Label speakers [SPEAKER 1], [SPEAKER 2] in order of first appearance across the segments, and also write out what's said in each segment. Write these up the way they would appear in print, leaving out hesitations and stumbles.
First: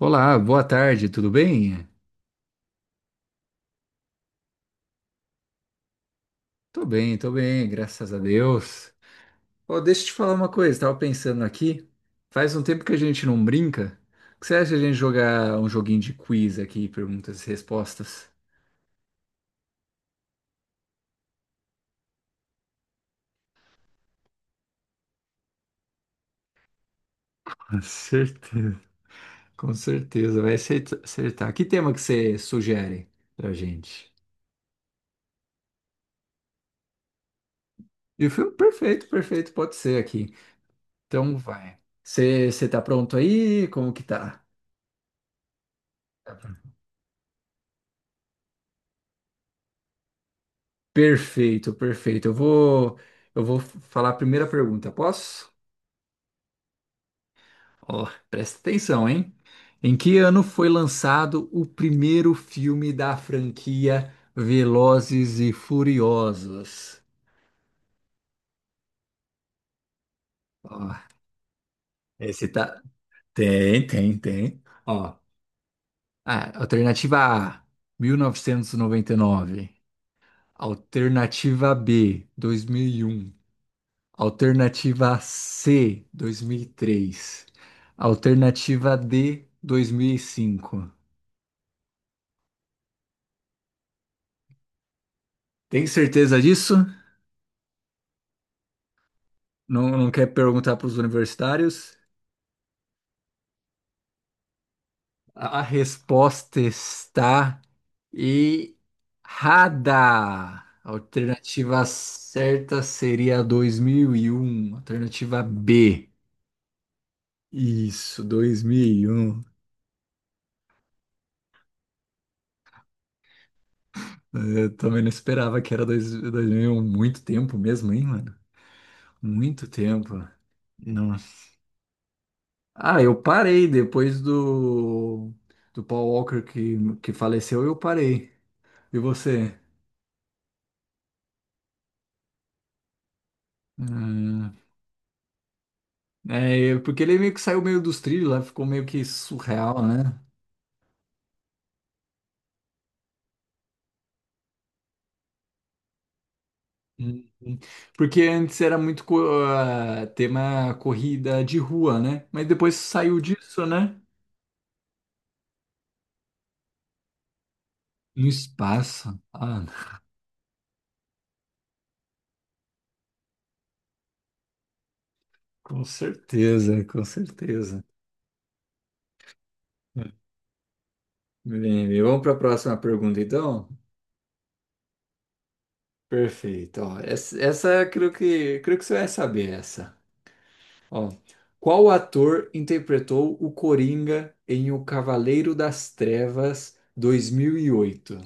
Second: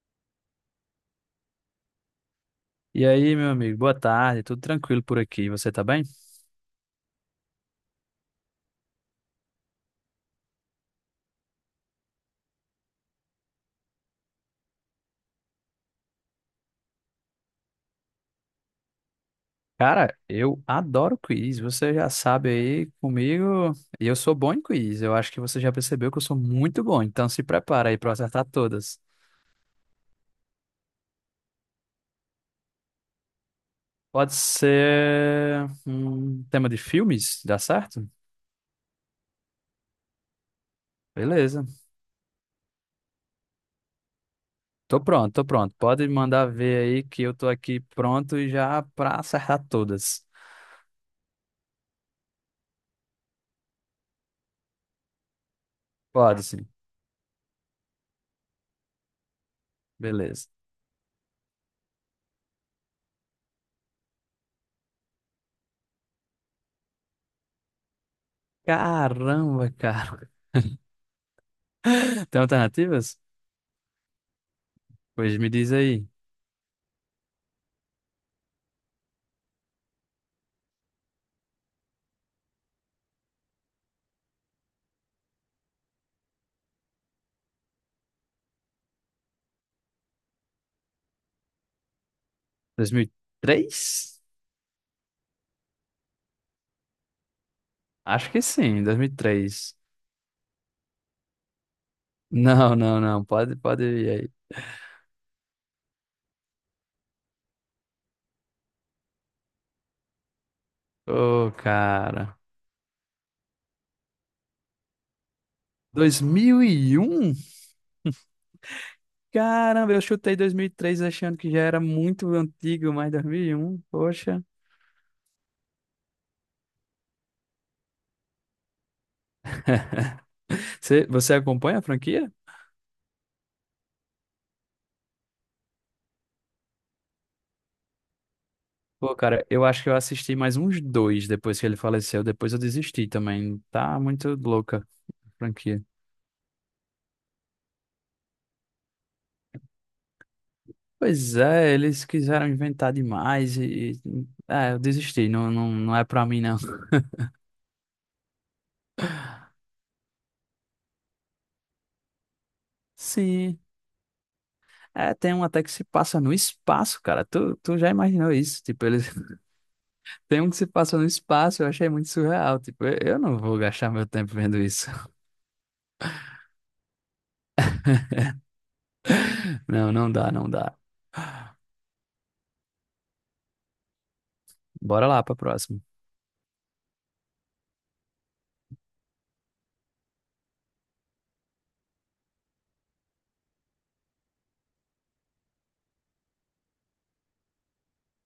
[SPEAKER 1] Olá, boa tarde, tudo bem?
[SPEAKER 2] E aí, meu amigo, boa tarde, tudo tranquilo por aqui, você tá bem?
[SPEAKER 1] Tô bem, tô bem, graças a Deus. Ó, deixa eu te falar uma coisa, tava pensando aqui, faz um tempo que a gente não brinca. O que você acha de a gente jogar um joguinho de quiz aqui, perguntas e respostas?
[SPEAKER 2] Cara, eu adoro quiz, você já sabe aí comigo, e eu sou bom em quiz, eu acho que você já percebeu que eu sou muito bom, então se
[SPEAKER 1] Com
[SPEAKER 2] prepara aí pra eu acertar
[SPEAKER 1] certeza.
[SPEAKER 2] todas.
[SPEAKER 1] Com certeza, vai acertar. Que tema que você sugere pra gente?
[SPEAKER 2] Pode ser um tema de filmes, dá certo?
[SPEAKER 1] E o filme, perfeito, perfeito, pode ser aqui. Então
[SPEAKER 2] Beleza,
[SPEAKER 1] vai. Você tá pronto aí? Como que tá?
[SPEAKER 2] tô pronto, pode mandar ver aí que eu tô aqui pronto e já pra acertar todas.
[SPEAKER 1] Perfeito, perfeito. Eu vou falar a primeira pergunta, posso?
[SPEAKER 2] Pode sim,
[SPEAKER 1] Ó, presta atenção, hein? Em que ano
[SPEAKER 2] beleza.
[SPEAKER 1] foi lançado o primeiro filme da franquia Velozes e Furiosos?
[SPEAKER 2] Caramba, cara,
[SPEAKER 1] Ó,
[SPEAKER 2] tem
[SPEAKER 1] esse tá.
[SPEAKER 2] alternativas?
[SPEAKER 1] Tem, tem, tem. Ó,
[SPEAKER 2] Pois me diz aí.
[SPEAKER 1] ah, alternativa A, mil novecentos e noventa e nove. Alternativa B, 2001. Alternativa C, 2003. Alternativa D, 2005.
[SPEAKER 2] 2003?
[SPEAKER 1] Tem certeza disso?
[SPEAKER 2] Acho que sim, 2003.
[SPEAKER 1] Não, não quer perguntar para os universitários?
[SPEAKER 2] Não, pode ir aí.
[SPEAKER 1] A resposta está errada. A
[SPEAKER 2] Ô,
[SPEAKER 1] alternativa
[SPEAKER 2] cara.
[SPEAKER 1] certa seria 2001. Alternativa B.
[SPEAKER 2] 2001?
[SPEAKER 1] Isso, 2001.
[SPEAKER 2] Caramba, eu chutei 2003 achando que já era muito antigo, mas 2001, poxa.
[SPEAKER 1] Eu também não esperava que era 2001. Muito tempo mesmo, hein, mano? Muito tempo.
[SPEAKER 2] Você,
[SPEAKER 1] Não.
[SPEAKER 2] você acompanha a franquia?
[SPEAKER 1] Ah, eu parei depois do Paul Walker que faleceu, eu parei. E
[SPEAKER 2] Pô, cara,
[SPEAKER 1] você?
[SPEAKER 2] eu acho que eu assisti mais uns dois depois que ele faleceu. Depois eu desisti também. Tá muito
[SPEAKER 1] Ah,
[SPEAKER 2] louca a franquia.
[SPEAKER 1] é, porque ele meio que saiu meio dos trilhos lá, ficou meio que surreal, né?
[SPEAKER 2] Pois é, eles quiseram inventar demais É, eu desisti. Não, não é pra mim, não.
[SPEAKER 1] Uhum. Porque antes era muito ah, tema corrida de rua, né? Mas depois saiu
[SPEAKER 2] Sim,
[SPEAKER 1] disso, né?
[SPEAKER 2] é, tem um até que se passa no espaço, cara. Tu já
[SPEAKER 1] No
[SPEAKER 2] imaginou isso? Tipo, eles
[SPEAKER 1] espaço. Ah,
[SPEAKER 2] tem um que se passa no espaço, eu achei muito surreal. Tipo, eu não vou gastar meu tempo vendo isso.
[SPEAKER 1] com certeza, com certeza.
[SPEAKER 2] Não, não dá.
[SPEAKER 1] Bem, vamos para a próxima pergunta, então?
[SPEAKER 2] Bora lá pra próxima.
[SPEAKER 1] Perfeito. Ó, essa creio que você vai saber essa. Ó, qual ator interpretou o Coringa em O Cavaleiro das Trevas 2008?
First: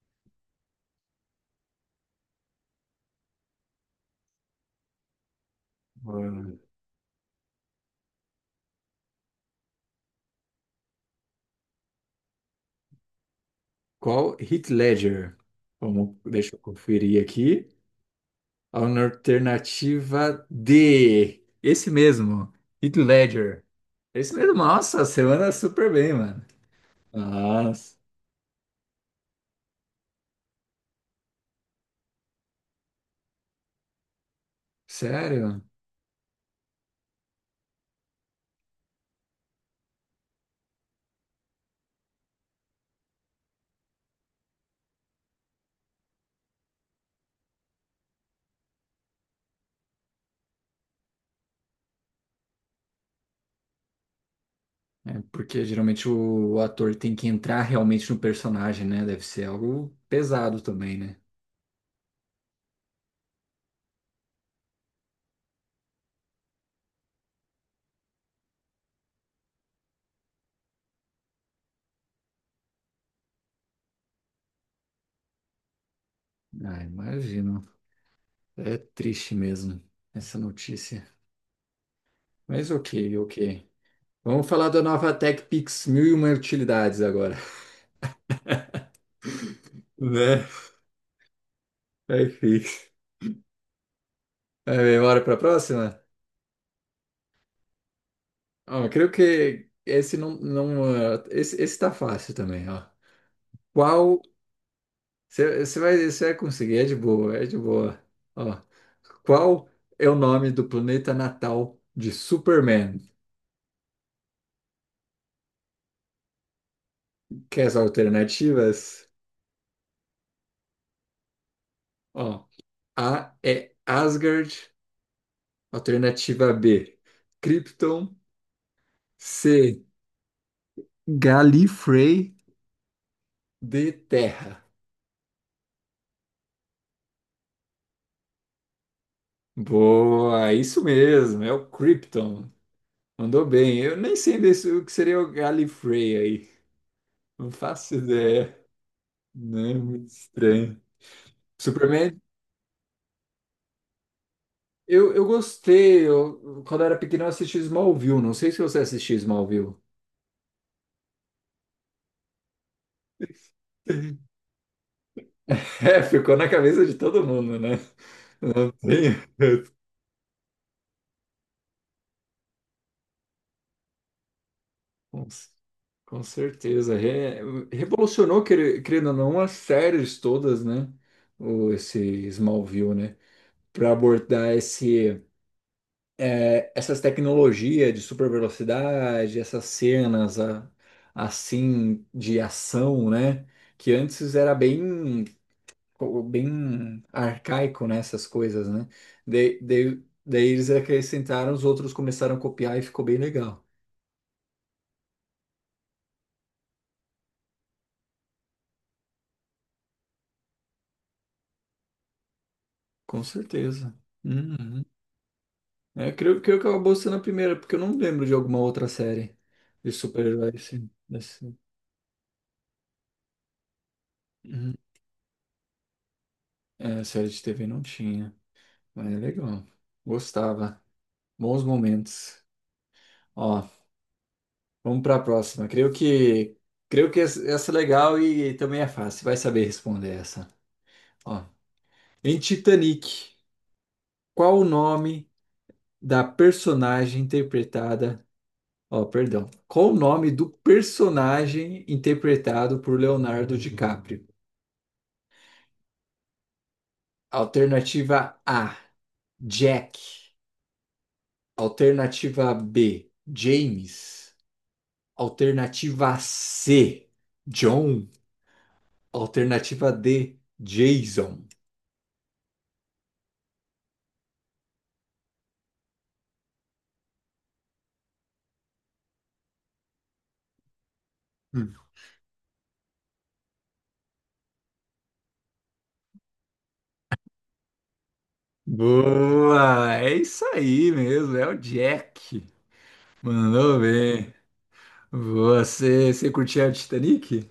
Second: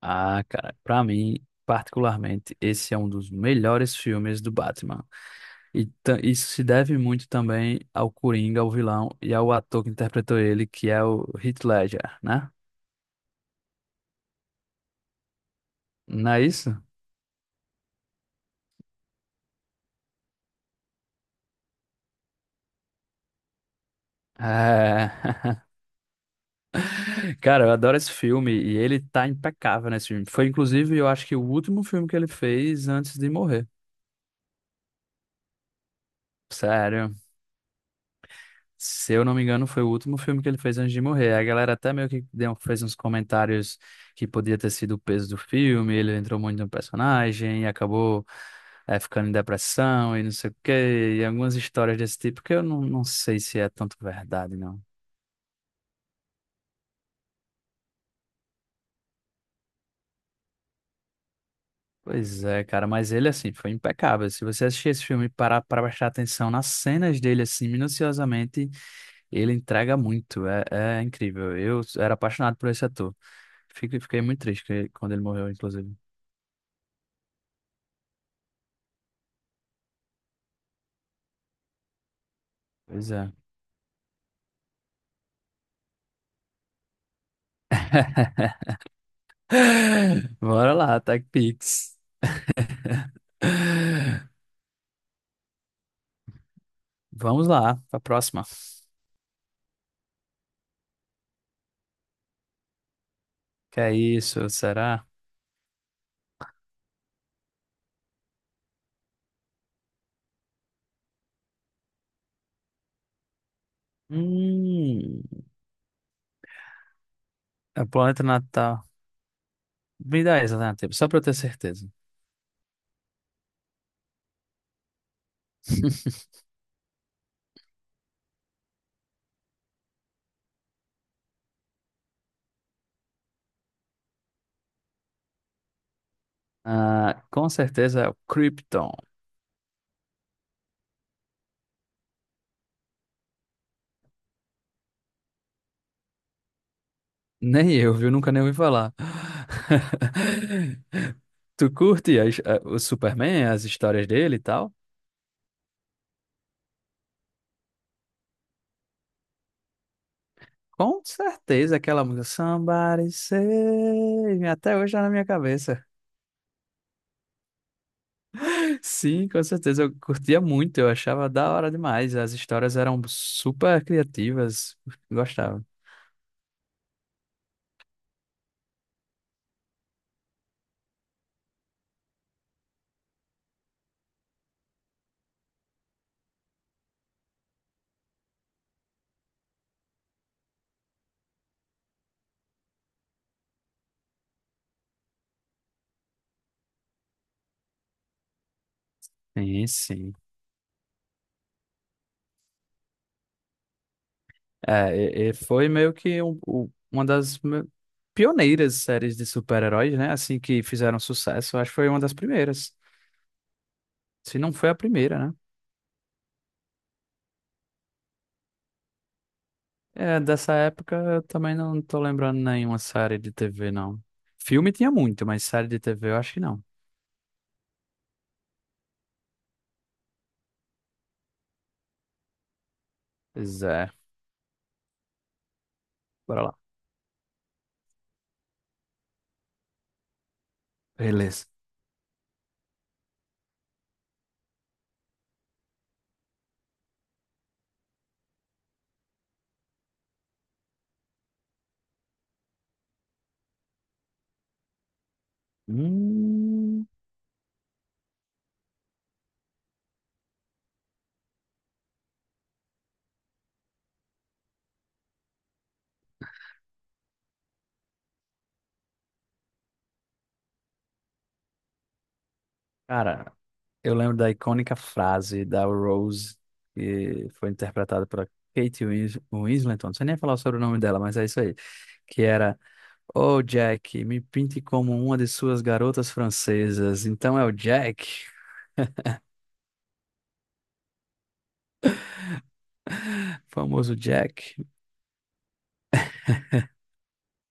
[SPEAKER 2] Ah, cara, pra mim, particularmente, esse é um dos melhores filmes do Batman. E isso
[SPEAKER 1] Hum.
[SPEAKER 2] se deve muito também ao Coringa, ao vilão e ao ator que interpretou ele, que é o Heath Ledger, né?
[SPEAKER 1] Qual? Heath Ledger. Vamos,
[SPEAKER 2] Não é
[SPEAKER 1] deixa eu
[SPEAKER 2] isso?
[SPEAKER 1] conferir aqui. A alternativa D. Esse mesmo, Heath Ledger. Esse mesmo. Nossa,
[SPEAKER 2] É.
[SPEAKER 1] você anda super bem, mano.
[SPEAKER 2] Cara, eu
[SPEAKER 1] Nossa.
[SPEAKER 2] adoro esse filme e ele tá impecável nesse filme. Foi, inclusive, eu acho que o último filme que ele fez antes de morrer.
[SPEAKER 1] Sério?
[SPEAKER 2] Sério. Se eu não me engano, foi o último filme que ele fez antes de morrer. A galera até meio que deu, fez uns comentários que podia ter sido o peso do filme, ele entrou muito no personagem e acabou ficando em depressão e não sei o quê. E algumas histórias desse tipo que eu não sei se é tanto verdade, não.
[SPEAKER 1] É, porque geralmente o ator tem que entrar realmente no personagem, né? Deve ser algo pesado também, né?
[SPEAKER 2] Pois é, cara, mas ele, assim, foi impecável. Se você assistir esse filme e parar para prestar atenção nas cenas dele, assim, minuciosamente, ele entrega muito. É incrível. Eu era apaixonado por esse ator. Fiquei muito triste quando ele morreu, inclusive.
[SPEAKER 1] Ah, imagino. É triste mesmo essa notícia. Mas
[SPEAKER 2] Pois
[SPEAKER 1] ok,
[SPEAKER 2] é.
[SPEAKER 1] ok. Vamos falar da nova TechPix 1001 utilidades agora. Né?
[SPEAKER 2] Bora lá, Tech Pix.
[SPEAKER 1] Aí fica. É, bora pra próxima?
[SPEAKER 2] Vamos lá, pra próxima.
[SPEAKER 1] Ó, creio que esse não, não, ah, esse tá fácil também, ó.
[SPEAKER 2] Que é
[SPEAKER 1] Qual
[SPEAKER 2] isso, será?
[SPEAKER 1] Você vai conseguir, é de boa, é de boa. Ó, qual é o nome do planeta natal de Superman?
[SPEAKER 2] Hum,
[SPEAKER 1] Quer as
[SPEAKER 2] é o Planeta Natal.
[SPEAKER 1] alternativas?
[SPEAKER 2] Me dá essa alternativa, só pra eu ter certeza.
[SPEAKER 1] Ó, A é Asgard, alternativa B, Krypton, C, Gallifrey, D, Terra.
[SPEAKER 2] Ah, com certeza é o Krypton.
[SPEAKER 1] Boa, isso mesmo, é o Krypton. Mandou bem. Eu nem sei o que seria o Gallifrey aí. Não
[SPEAKER 2] Nem
[SPEAKER 1] faço
[SPEAKER 2] eu, viu? Nunca nem ouvi
[SPEAKER 1] ideia.
[SPEAKER 2] falar.
[SPEAKER 1] Não é muito estranho.
[SPEAKER 2] Tu curte
[SPEAKER 1] Superman
[SPEAKER 2] o Superman, as histórias dele e tal?
[SPEAKER 1] Eu gostei, eu, quando eu era pequeno eu assisti Smallville, não sei se você assistiu Smallville.
[SPEAKER 2] Com certeza aquela música Somebody Save Me, até hoje tá na minha cabeça.
[SPEAKER 1] É, ficou na cabeça de todo mundo, né? Sim.
[SPEAKER 2] Sim, com certeza, eu curtia muito, eu achava da hora demais. As histórias eram super criativas,
[SPEAKER 1] Com,
[SPEAKER 2] gostava.
[SPEAKER 1] com certeza. Revolucionou, querendo ou não, as séries todas, né? O, esse Smallville, né? Para abordar esse, é, essas tecnologias de super velocidade, essas cenas assim de ação, né? Que antes era bem, bem arcaico nessas coisas, né? Daí,
[SPEAKER 2] Sim,
[SPEAKER 1] daí,
[SPEAKER 2] sim.
[SPEAKER 1] daí eles acrescentaram, os outros começaram a copiar e ficou bem legal.
[SPEAKER 2] É, e foi meio que uma das pioneiras séries de super-heróis, né? Assim que fizeram sucesso. Acho que foi uma das primeiras.
[SPEAKER 1] Com certeza.
[SPEAKER 2] Se não foi a
[SPEAKER 1] Uhum.
[SPEAKER 2] primeira, né?
[SPEAKER 1] É, creio que acabou sendo a primeira, porque eu não lembro de alguma outra série de
[SPEAKER 2] É, dessa
[SPEAKER 1] super-heróis assim,
[SPEAKER 2] época eu também não tô lembrando nenhuma série de TV, não. Filme
[SPEAKER 1] Uhum.
[SPEAKER 2] tinha muito, mas série de TV eu acho que não.
[SPEAKER 1] É, série de TV não tinha, mas é legal. Gostava. Bons momentos.
[SPEAKER 2] Pois
[SPEAKER 1] Ó,
[SPEAKER 2] é,
[SPEAKER 1] vamos para a próxima. Creio
[SPEAKER 2] bora
[SPEAKER 1] que
[SPEAKER 2] lá.
[SPEAKER 1] creio que essa é legal e também é fácil. Vai saber responder essa. Ó,
[SPEAKER 2] Beleza.
[SPEAKER 1] em Titanic. Qual o nome da personagem interpretada? Ó, perdão. Qual o nome do personagem interpretado por Leonardo DiCaprio?
[SPEAKER 2] Hum,
[SPEAKER 1] Alternativa A, Jack. Alternativa B, James. Alternativa C, John. Alternativa D, Jason.
[SPEAKER 2] cara, eu lembro da icônica frase da Rose, que foi interpretada pela Kate Winslet. Não sei nem falar sobre o nome dela, mas é isso aí
[SPEAKER 1] Hum.
[SPEAKER 2] que era: "Oh, Jack, me pinte como uma de suas garotas francesas." Então é o Jack,
[SPEAKER 1] Boa! É isso aí mesmo, é o Jack. Mandou
[SPEAKER 2] famoso
[SPEAKER 1] bem.
[SPEAKER 2] Jack.
[SPEAKER 1] Você curtia o Titanic?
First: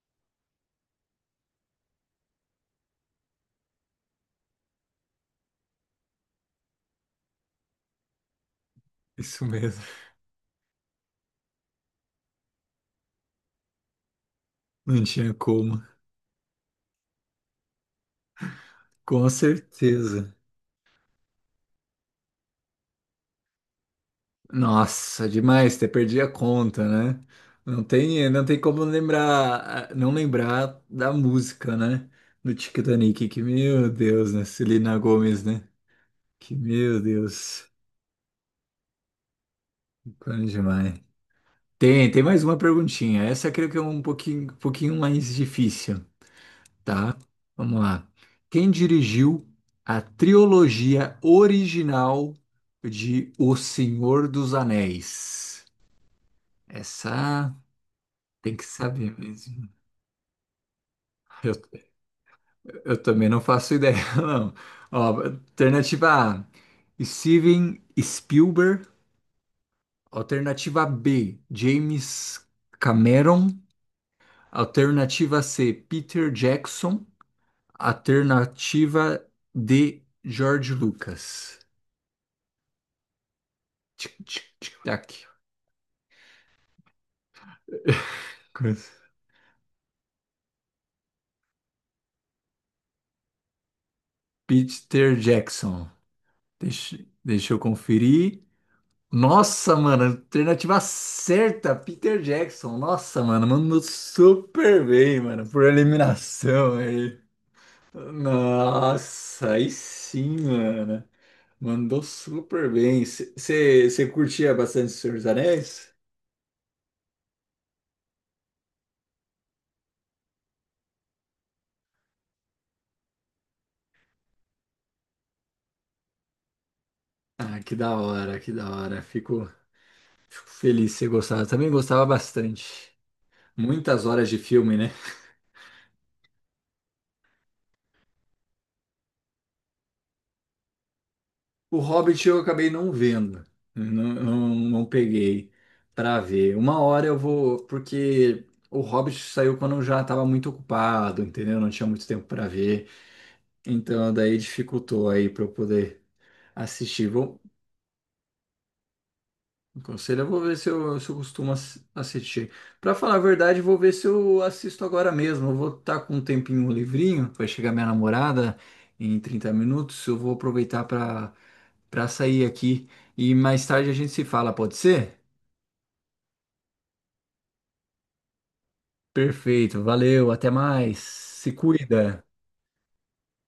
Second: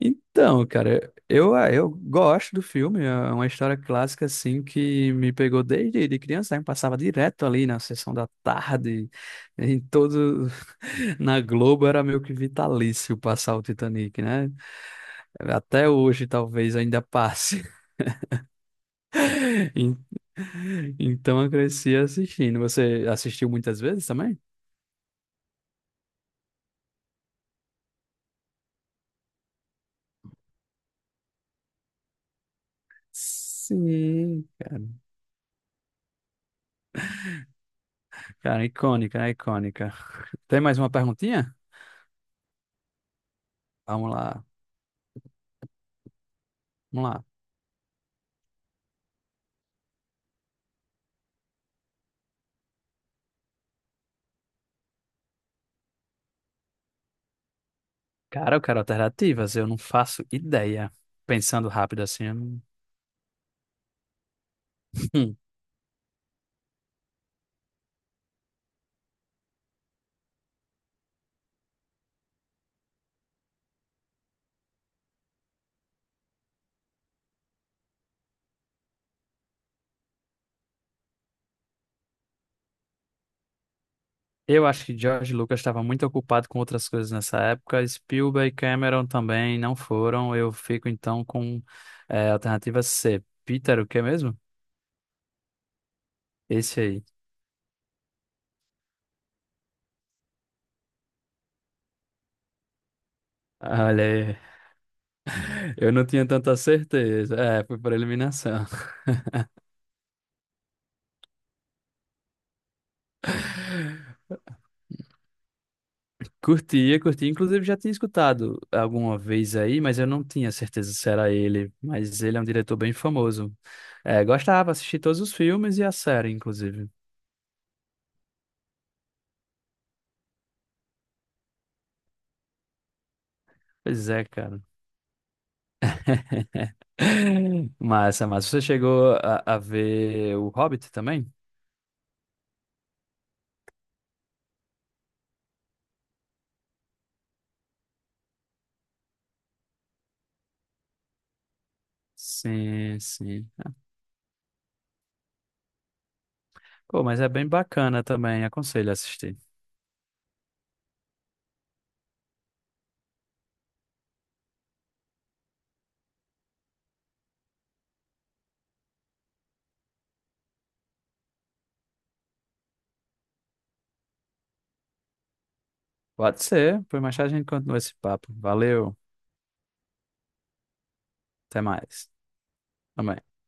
[SPEAKER 2] Então, cara, eu, ah, eu gosto do filme. É uma história clássica, assim, que me pegou desde de criança, né? Eu passava direto ali na sessão da tarde,
[SPEAKER 1] Isso
[SPEAKER 2] em
[SPEAKER 1] mesmo.
[SPEAKER 2] todo... Na Globo era meio que vitalício passar o Titanic, né?
[SPEAKER 1] Não tinha como.
[SPEAKER 2] Até hoje, talvez, ainda passe.
[SPEAKER 1] Com
[SPEAKER 2] En-
[SPEAKER 1] certeza.
[SPEAKER 2] Então eu cresci assistindo. Você assistiu muitas vezes também?
[SPEAKER 1] Nossa, demais, até perdi a conta, né? Não tem como lembrar, não lembrar da música, né? Do Titanic, que meu Deus, né?
[SPEAKER 2] Sim,
[SPEAKER 1] Celina
[SPEAKER 2] cara.
[SPEAKER 1] Gomes, né? Que meu Deus,
[SPEAKER 2] Cara, icônica, né? Icônica.
[SPEAKER 1] grande
[SPEAKER 2] Tem mais uma
[SPEAKER 1] demais.
[SPEAKER 2] perguntinha?
[SPEAKER 1] Tem mais uma perguntinha. Essa eu creio que é um
[SPEAKER 2] Vamos lá,
[SPEAKER 1] pouquinho, pouquinho mais difícil.
[SPEAKER 2] vamos
[SPEAKER 1] Tá,
[SPEAKER 2] lá.
[SPEAKER 1] vamos lá. Quem dirigiu a trilogia original de O Senhor dos Anéis? Essa tem
[SPEAKER 2] Cara, eu
[SPEAKER 1] que
[SPEAKER 2] quero
[SPEAKER 1] saber
[SPEAKER 2] alternativas, eu
[SPEAKER 1] mesmo.
[SPEAKER 2] não faço ideia.
[SPEAKER 1] Eu,
[SPEAKER 2] Pensando rápido assim, eu não-
[SPEAKER 1] eu também não faço ideia, não. Ó,
[SPEAKER 2] Hum.
[SPEAKER 1] alternativa A, Steven Spielberg. Alternativa B, James Cameron. Alternativa C, Peter Jackson. Alternativa D, George Lucas. Tic, tic,
[SPEAKER 2] Eu
[SPEAKER 1] tic,
[SPEAKER 2] acho que
[SPEAKER 1] tac.
[SPEAKER 2] George Lucas estava muito ocupado com outras coisas nessa época. Spielberg e
[SPEAKER 1] Cruz.
[SPEAKER 2] Cameron também não foram. Eu fico então com é, alternativa C. Peter, o que mesmo?
[SPEAKER 1] Peter Jackson.
[SPEAKER 2] Esse
[SPEAKER 1] Deixa,
[SPEAKER 2] aí.
[SPEAKER 1] deixa eu conferir. Nossa, mano, alternativa certa, Peter Jackson. Nossa, mano, mandou
[SPEAKER 2] Olha aí.
[SPEAKER 1] super bem, mano, por
[SPEAKER 2] Eu não tinha tanta
[SPEAKER 1] eliminação aí.
[SPEAKER 2] certeza. É, foi por eliminação.
[SPEAKER 1] Nossa, aí sim, mano. Mandou super bem. Você curtia bastante o Senhor dos Anéis?
[SPEAKER 2] Curtia, inclusive, já tinha escutado alguma vez aí, mas eu não tinha certeza se era ele. Mas ele é um diretor bem famoso. É, gostava, assisti todos os filmes e a série, inclusive.
[SPEAKER 1] Ah, que da hora, que da hora. Fico feliz de você gostava. Também gostava bastante. Muitas
[SPEAKER 2] Pois é,
[SPEAKER 1] horas de
[SPEAKER 2] cara.
[SPEAKER 1] filme, né?
[SPEAKER 2] Massa, massa. Você chegou a ver o Hobbit também?
[SPEAKER 1] O Hobbit eu acabei não vendo, não, não, não peguei pra ver. Uma hora eu vou, porque o Hobbit saiu quando eu já estava muito ocupado, entendeu? Não tinha muito tempo pra ver,
[SPEAKER 2] Sim, sim. Ah,
[SPEAKER 1] então daí dificultou aí para eu poder
[SPEAKER 2] pô,
[SPEAKER 1] assistir.
[SPEAKER 2] mas é bem bacana também. Aconselho a assistir.
[SPEAKER 1] Conselho, eu vou ver se eu costumo assistir. Pra falar a verdade, eu vou ver se eu assisto agora mesmo. Eu vou estar com um tempinho um livrinho, vai chegar minha namorada em 30 minutos. Eu vou aproveitar pra para sair aqui e mais tarde a gente se fala, pode ser?
[SPEAKER 2] Pode ser. Por mais tarde a gente continua esse papo. Valeu.
[SPEAKER 1] Perfeito, valeu, até mais. Se
[SPEAKER 2] Até mais.
[SPEAKER 1] cuida.
[SPEAKER 2] Amém.